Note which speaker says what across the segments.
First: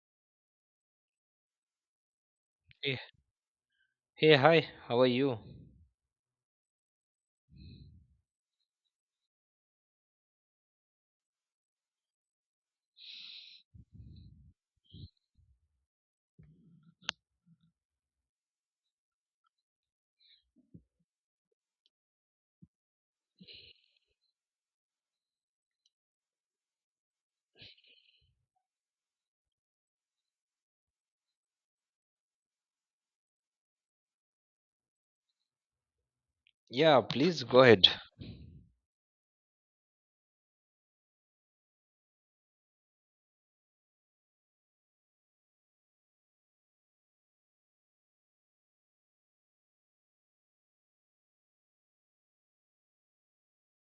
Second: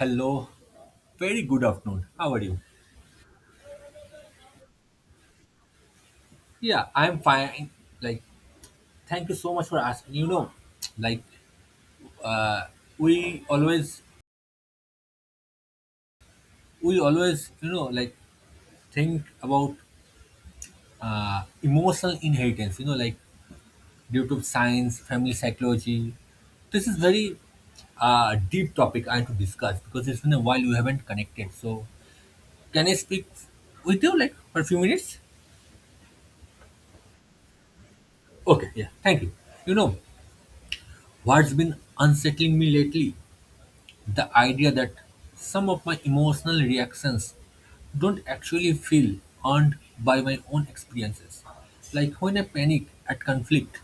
Speaker 1: Hello, very good afternoon. How are you?
Speaker 2: Hey, hey, hi, how are you?
Speaker 1: Yeah, I'm fine. Like, Thank you so much for asking. Like, uh, we always, we always think about emotional inheritance. You know, like due to science, family psychology. This is very deep topic I have to discuss because it's been a while we haven't connected. So, can I speak with you like for a few minutes?
Speaker 2: Yeah, please go ahead.
Speaker 1: Okay. Yeah. Thank you. You know what's been unsettling me lately: the idea that some of my emotional reactions don't actually feel earned by my own experiences. Like when I panic at conflict,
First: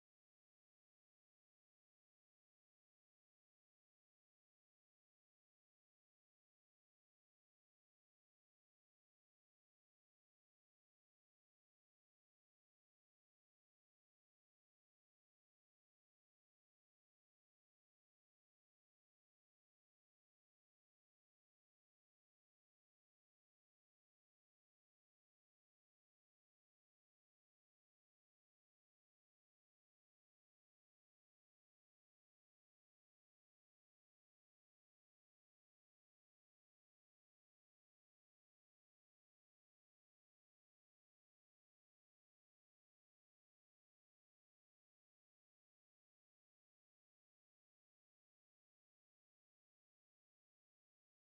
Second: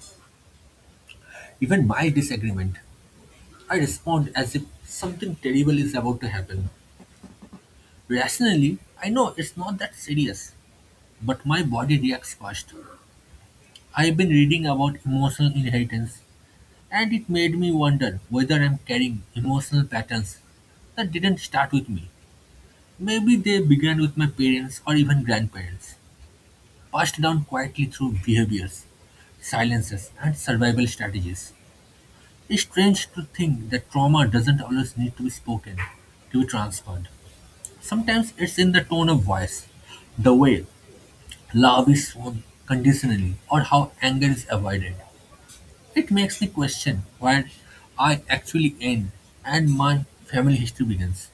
Speaker 1: even mild disagreement, I respond as if something terrible is about to happen. Rationally, I know it's not that serious, but my body reacts first. I've been reading about emotional inheritance, and it made me wonder whether I'm carrying emotional patterns that didn't start with me. Maybe they began with my parents or even grandparents, passed down quietly through behaviors, silences, and survival strategies. It's strange to think that trauma doesn't always need to be spoken to be transferred. Sometimes it's in the tone of voice, the way love is shown conditionally, or how anger is avoided. It makes me question where I actually end and my family history begins.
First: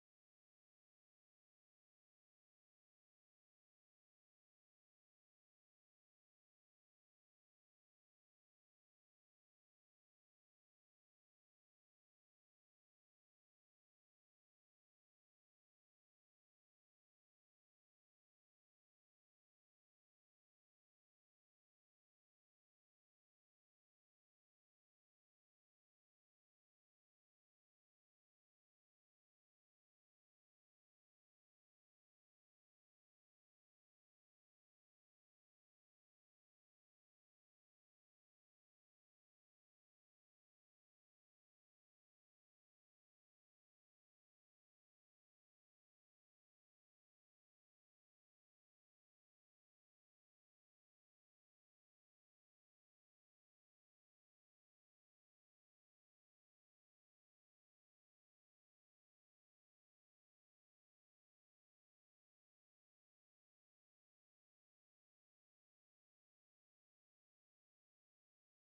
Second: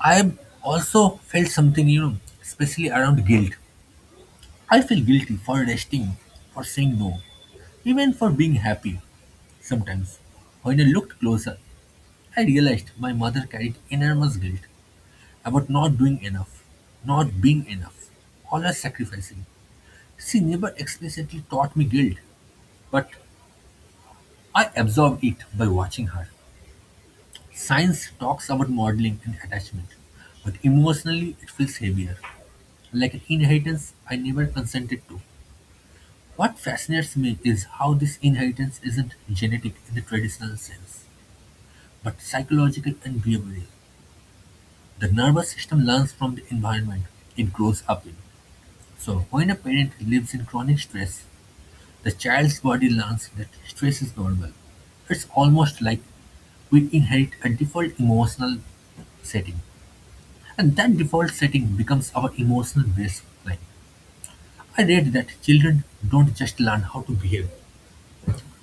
Speaker 1: I've also felt something, you know, especially around guilt. I feel guilty for resting, for saying no, even for being happy. Sometimes, when I looked closer, I realized my mother carried enormous guilt about not doing enough, not being enough, always sacrificing. She never explicitly taught me guilt, but I absorbed it by watching her. Science talks about modeling and attachment, but emotionally it feels heavier, like an inheritance I never consented to. What fascinates me is how this inheritance isn't genetic in the traditional sense, but psychological and behavioral. The nervous system learns from the environment it grows up in. So, when a parent lives in chronic stress, the child's body learns that stress is normal. It's almost like we inherit a default emotional setting, and that default setting becomes our emotional baseline. I read that children don't just learn how to behave,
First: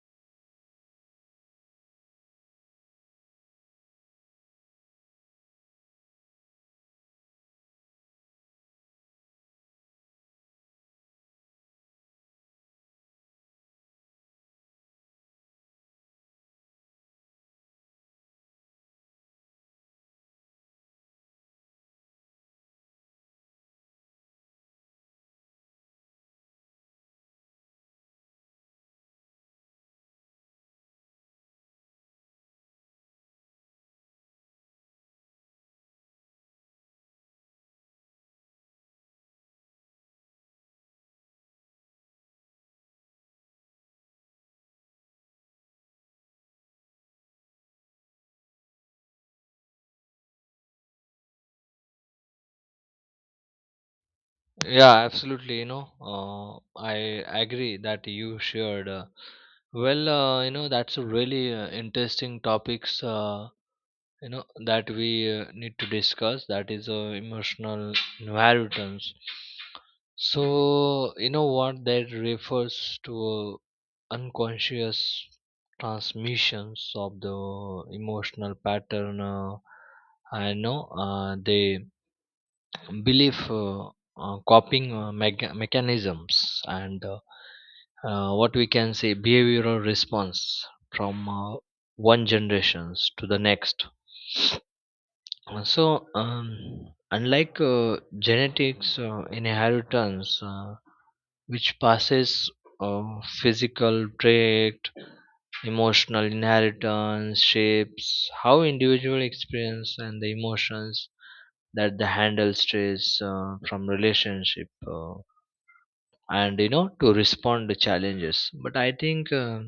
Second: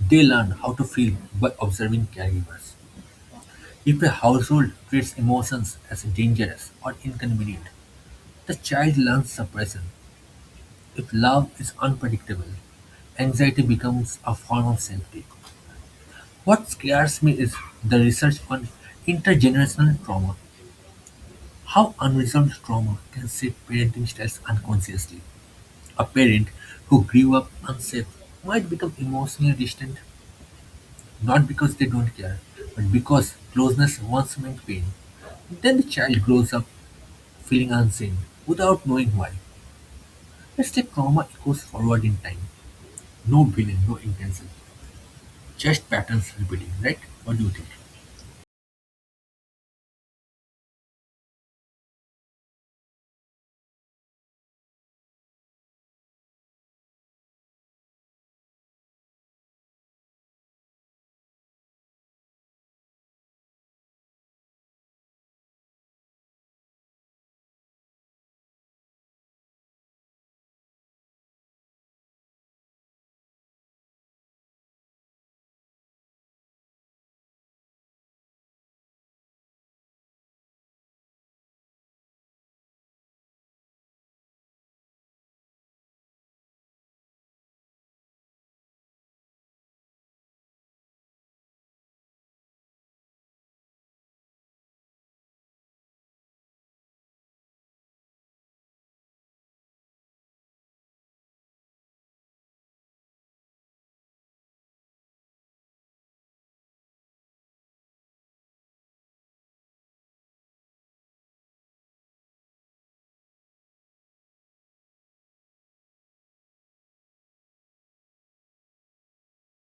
Speaker 1: they learn how to feel by observing caregivers. If a household treats emotions as dangerous or inconvenient, the child learns suppression. If love is unpredictable, anxiety becomes a form of safety. What scares me is the research on intergenerational trauma, how unresolved trauma can shape parenting styles unconsciously. A parent who grew up unsafe might become emotionally distant, not because they don't care, but because closeness once meant pain. Then the child grows up feeling unseen, without knowing why. It's like trauma echoes forward in time. No villain, no intention. Just patterns repeating, right? What do you think?
Speaker 2: Yeah, absolutely. I agree that you shared. That's a really interesting topics. You know that we need to discuss that is emotional inheritance. So you know what that refers to? Unconscious transmissions of the emotional pattern. I know they belief, coping mechanisms and, what we can say, behavioral response from, one generations to the next. So, unlike genetics inheritance, which passes, uh, physical trait, emotional inheritance shapes how individual experience and the emotions that they handle stress from relationship, and you know to respond to challenges. But I think,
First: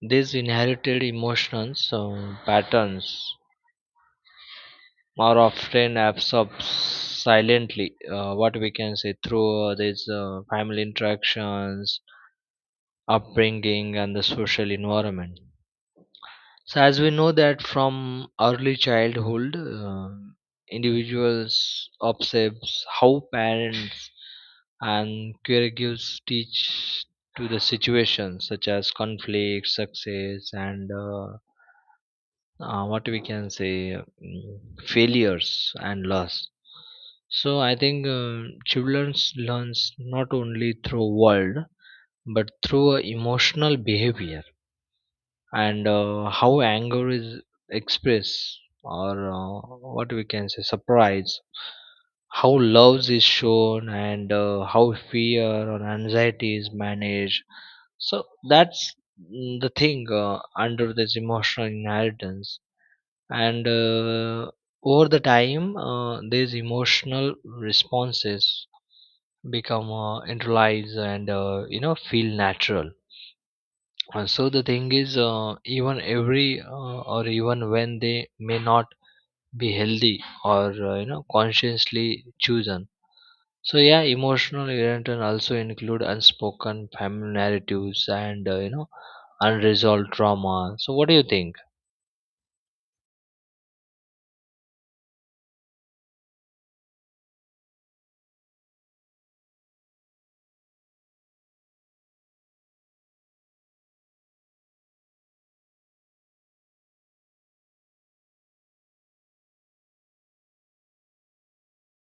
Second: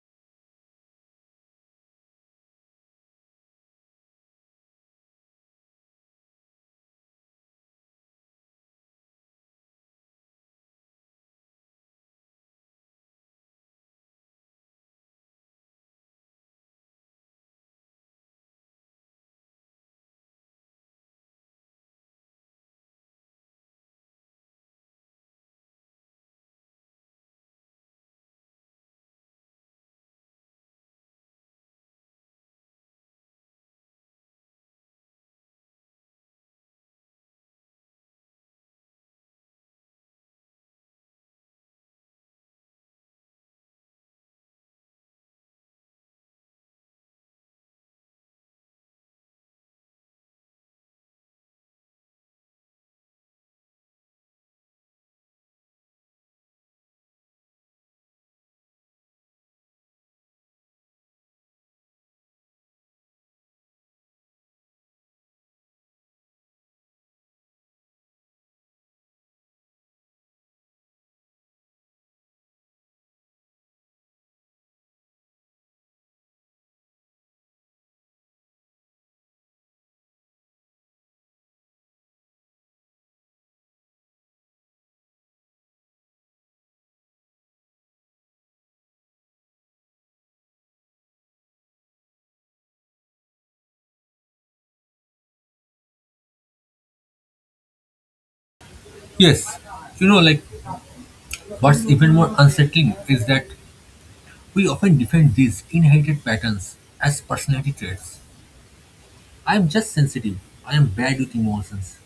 Speaker 2: these inherited emotions patterns more often absorbs silently, what we can say, through, these family interactions, upbringing and the social environment. So as we know that from early childhood, individuals observes how parents and caregivers teach to the situations such as conflict, success and, what we can say, mm, failures and loss. So I think, children learns not only through world but through, emotional behavior, and, how anger is expressed or, what we can say, surprise, how love is shown, and, how fear or anxiety is managed. So that's, the thing under this emotional inheritance. And, over the time, these emotional responses become, internalized and, you know, feel natural. And so the thing is, even every or even when they may not be healthy or, you know, consciously chosen. So yeah, emotional irritant also include unspoken family narratives and, you know, unresolved trauma. So what do you think?
Speaker 1: Yes. You know, like, what's even more unsettling is that we often defend these inherited patterns as personality traits. I am just sensitive. I am bad with emotions.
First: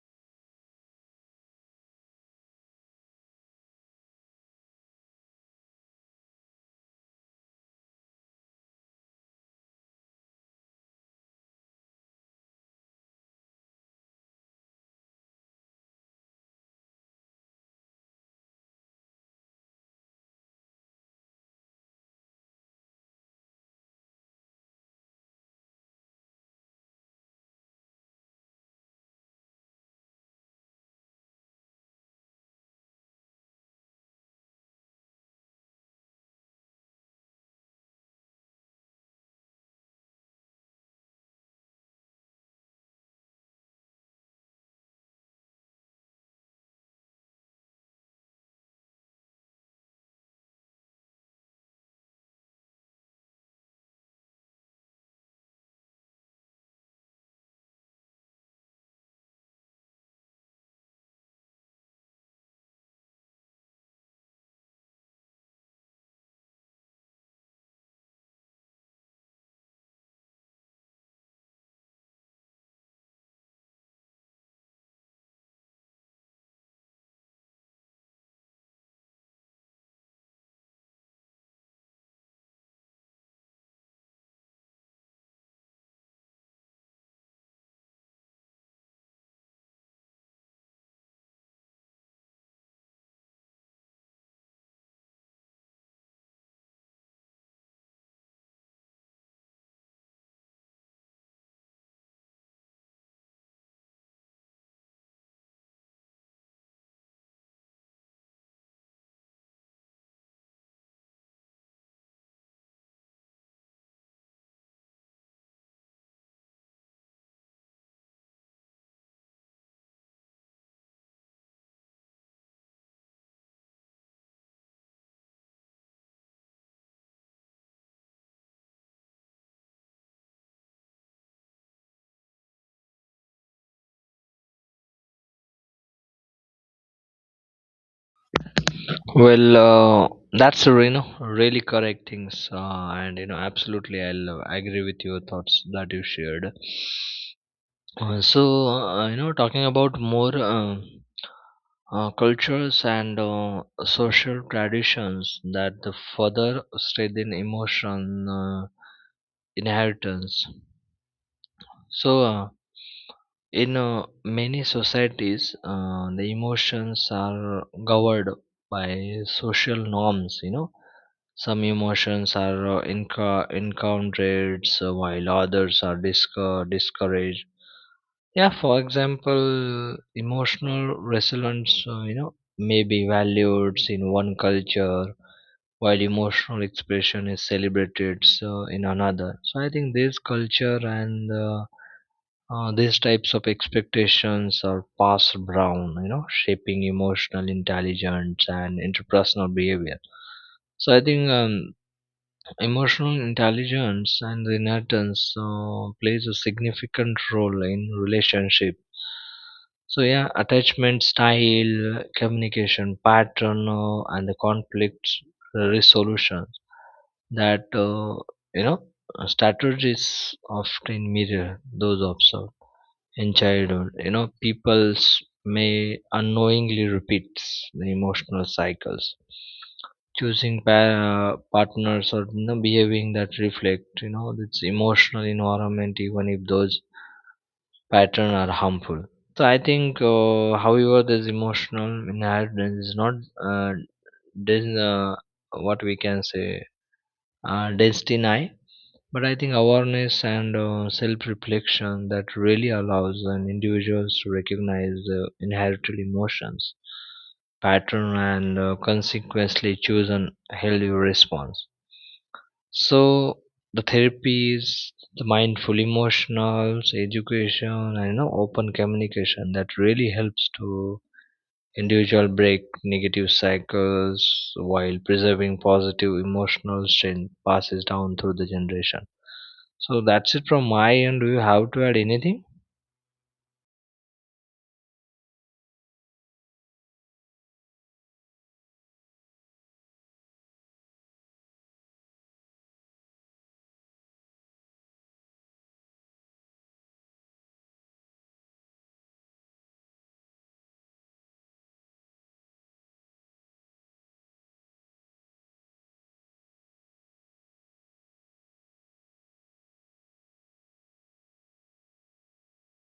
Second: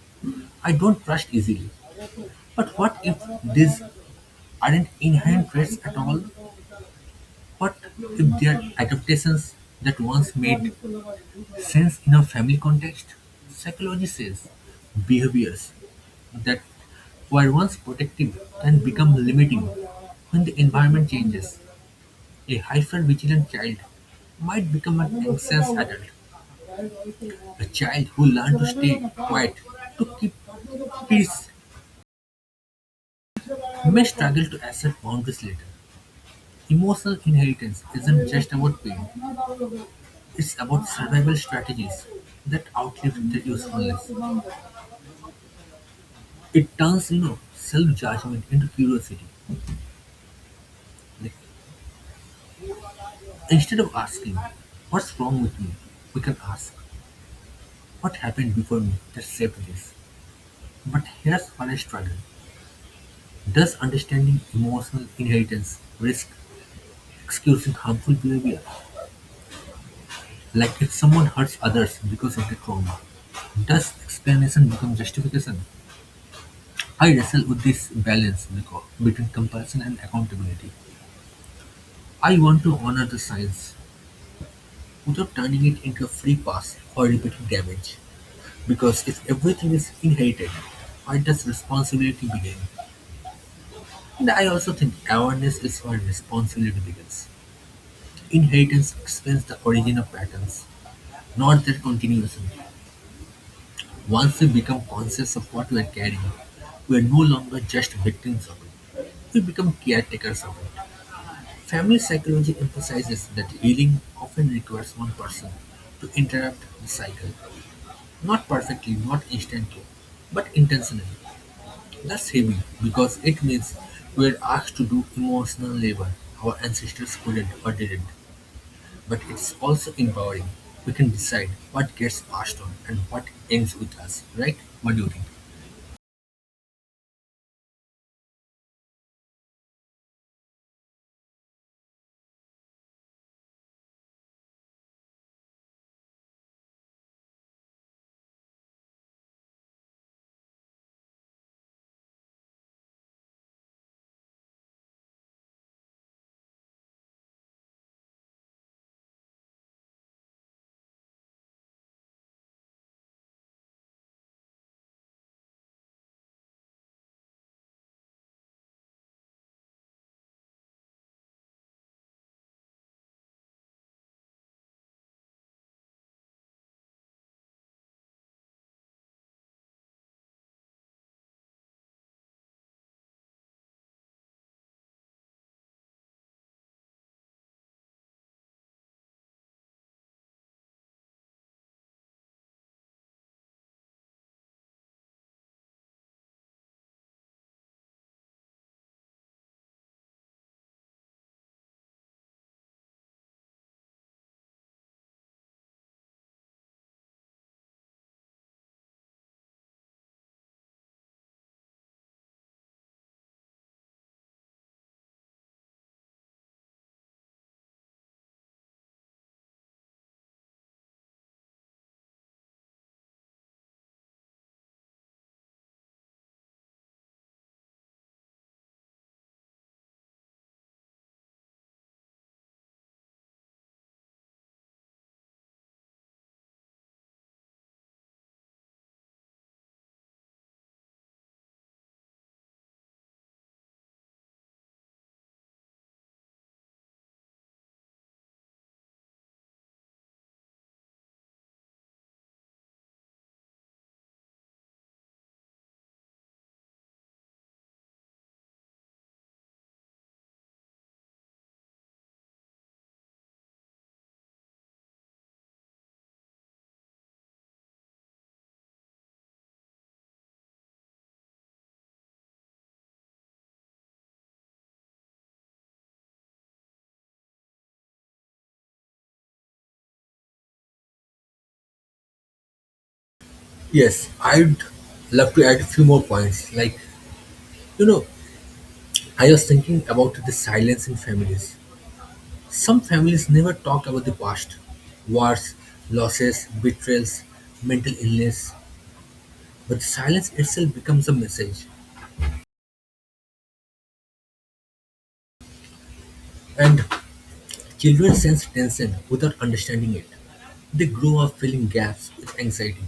Speaker 1: I don't trust easily. But what if these aren't inherent traits at all, but if they're adaptations that once made sense in a family context? Psychology says behaviors that were once protective can become limiting when the environment changes. A hyper-vigilant child might become an anxious adult. A child who learned to stay quiet to keep peace may struggle to accept boundaries later. Emotional inheritance isn't just about pain, it's about survival strategies that outlive their usefulness. It turns, you know, self-judgment into curiosity. Like, instead of asking, what's wrong with me, we can ask, what happened before me that shaped this? But here's where I struggle. Does understanding emotional inheritance risk excusing harmful behavior? Like if someone hurts others because of the trauma, does explanation become justification? I wrestle with this balance, Nico, between compassion and accountability. I want to honor the science without turning it into a free pass for repeating damage. Because if everything is inherited, where does responsibility begin? And I also think awareness is where responsibility begins. Inheritance explains the origin of patterns, not their continuation. Once we become conscious of what we are carrying, we are no longer just victims of it. We become caretakers of it. Family psychology emphasizes that healing often requires one person to interrupt the cycle, not perfectly, not instantly, but intentionally. That's heavy because it means we're asked to do emotional labor our ancestors couldn't or didn't, but it's also empowering. We can decide what gets passed on and what ends with us, right? What do you think?
Speaker 2: Well, that's, you know, really correct things, and you know absolutely, I'll agree with your thoughts that you shared. So, you know, talking about more, cultures and, social traditions that the further strengthen emotion, uh, inheritance. So. In, many societies, the emotions are governed by social norms. You know, some emotions are, encountered, while others are discouraged. Yeah, for example, emotional resilience, you know, may be valued in one culture while emotional expression is celebrated so in another. So I think this culture and, these types of expectations are passed down, you know, shaping emotional intelligence and interpersonal behavior. So I think emotional intelligence and inheritance plays a significant role in relationship. So yeah, attachment style, communication pattern, and the conflict resolution that, you know, strategies often mirror those observed in childhood. You know, people's may unknowingly repeats the emotional cycles, choosing partners or, you know, behaving that reflect, you know, this emotional environment, even if those patterns are harmful. So I think, however this emotional inheritance is not, uh, dis- uh, what we can say, destiny, but I think awareness and, self reflection that really allows an individuals to recognize the inherited emotions pattern and, consequently choose an healthy response. So the therapies, the mindful emotionals education, and you know open communication, that really helps to individual break negative cycles while preserving positive emotional strength passes down through the generation. So that's it from my end. Do you have to add anything?
Speaker 1: Yes, I'd love to add a few more points. You know, I was thinking about the silence in families. Some families never talk about the past: wars, losses, betrayals, mental illness. But silence itself becomes a message, and children sense tension without understanding it. They grow up filling gaps with anxiety,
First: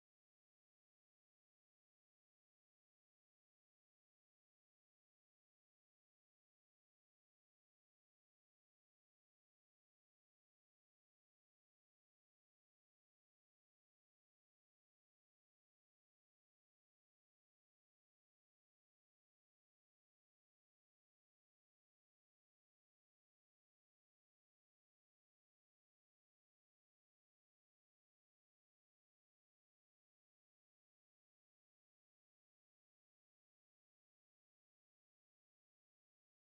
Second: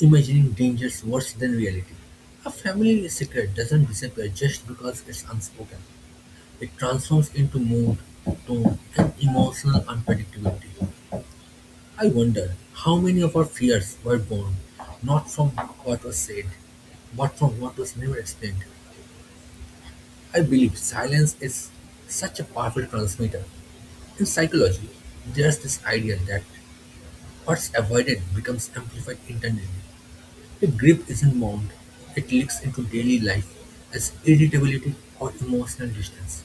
Speaker 1: imagining dangers worse than reality. A family secret doesn't disappear just because it's unspoken. It transforms into mood, tone, and emotional unpredictability. I wonder how many of our fears were born not from what was said, but from what was never explained. I believe silence is such a powerful transmitter. In psychology, there's this idea that what's avoided becomes amplified internally. If grief isn't mourned, it leaks into daily life as irritability or emotional distance.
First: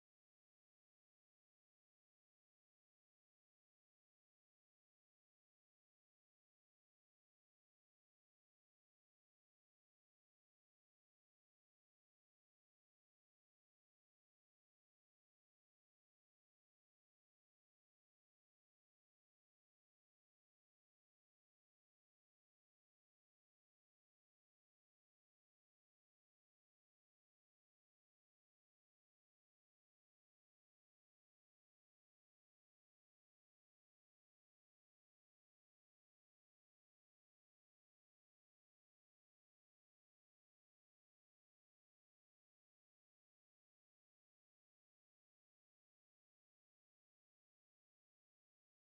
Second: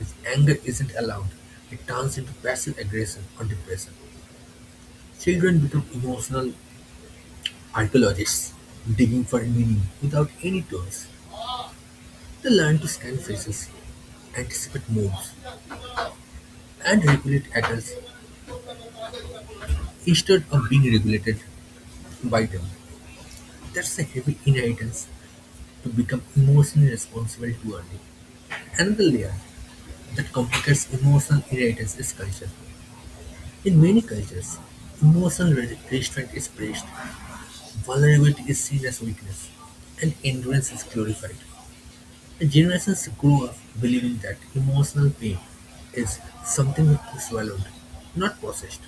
Speaker 1: If anger isn't allowed, it turns into passive aggression or depression. Children become emotional archaeologists, digging for meaning without any tools. They learn to scan faces, anticipate moves, and regulate adults instead of being regulated by them. That's a heavy inheritance, to become emotionally responsible too early. Another layer that complicates emotional inheritance is culture. In many cultures, emotional restraint is praised, vulnerability is seen as weakness, and endurance is glorified. Generations grew up believing that emotional pain is something to be swallowed, not possessed.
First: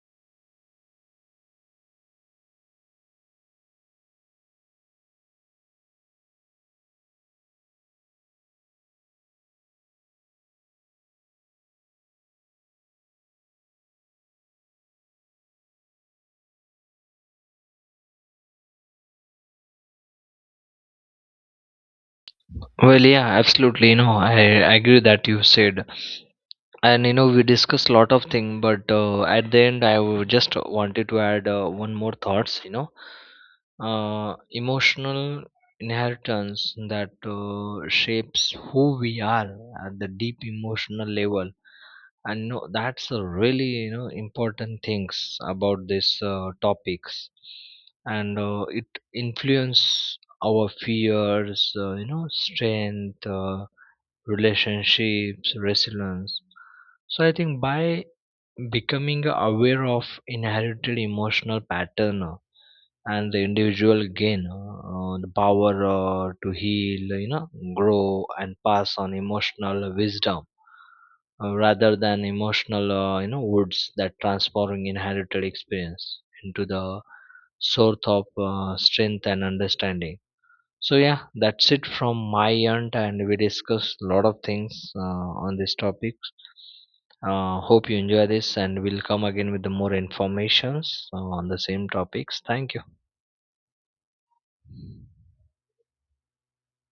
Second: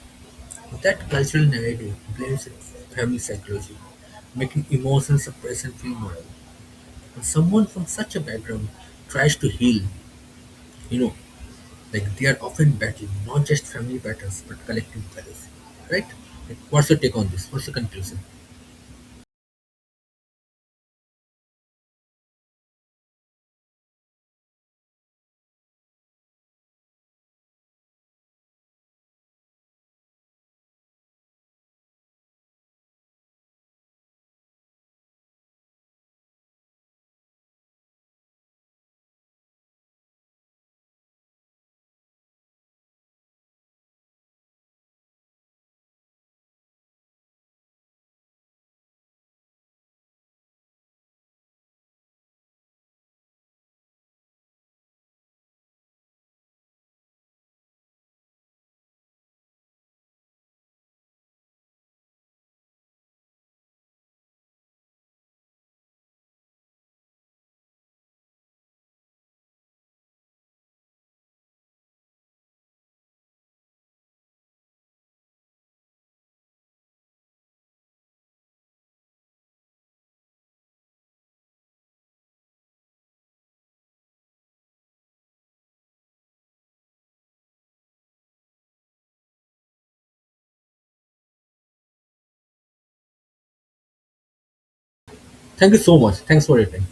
Speaker 1: That cultural narrative blames family psychology, making emotional suppression feel moral. When someone from such a background tries to heal, you know, like they are often battling not just family battles but collective values. Right? Like, what's your take on this? What's your conclusion?
Speaker 2: Well, yeah, absolutely. You know, I agree that you said, and you know, we discussed a lot of things, but, at the end, I would just wanted to add, one more thoughts. Emotional inheritance that, shapes who we are at the deep emotional level. And no, that's a really, you know, important things about these, topics. And, it influence our fears, you know, strength, relationships, resilience. So I think by becoming aware of inherited emotional pattern, and the individual gain, the power, to heal, you know, grow and pass on emotional wisdom, rather than emotional, you know, woods, that transforming inherited experience into the source of, strength and understanding. So yeah, that's it from my end, and we discussed a lot of things on this topic. Hope you enjoy this, and we'll come again with the more informations on the same topics. Thank you.
Speaker 1: Thank you so much. Thanks for your time.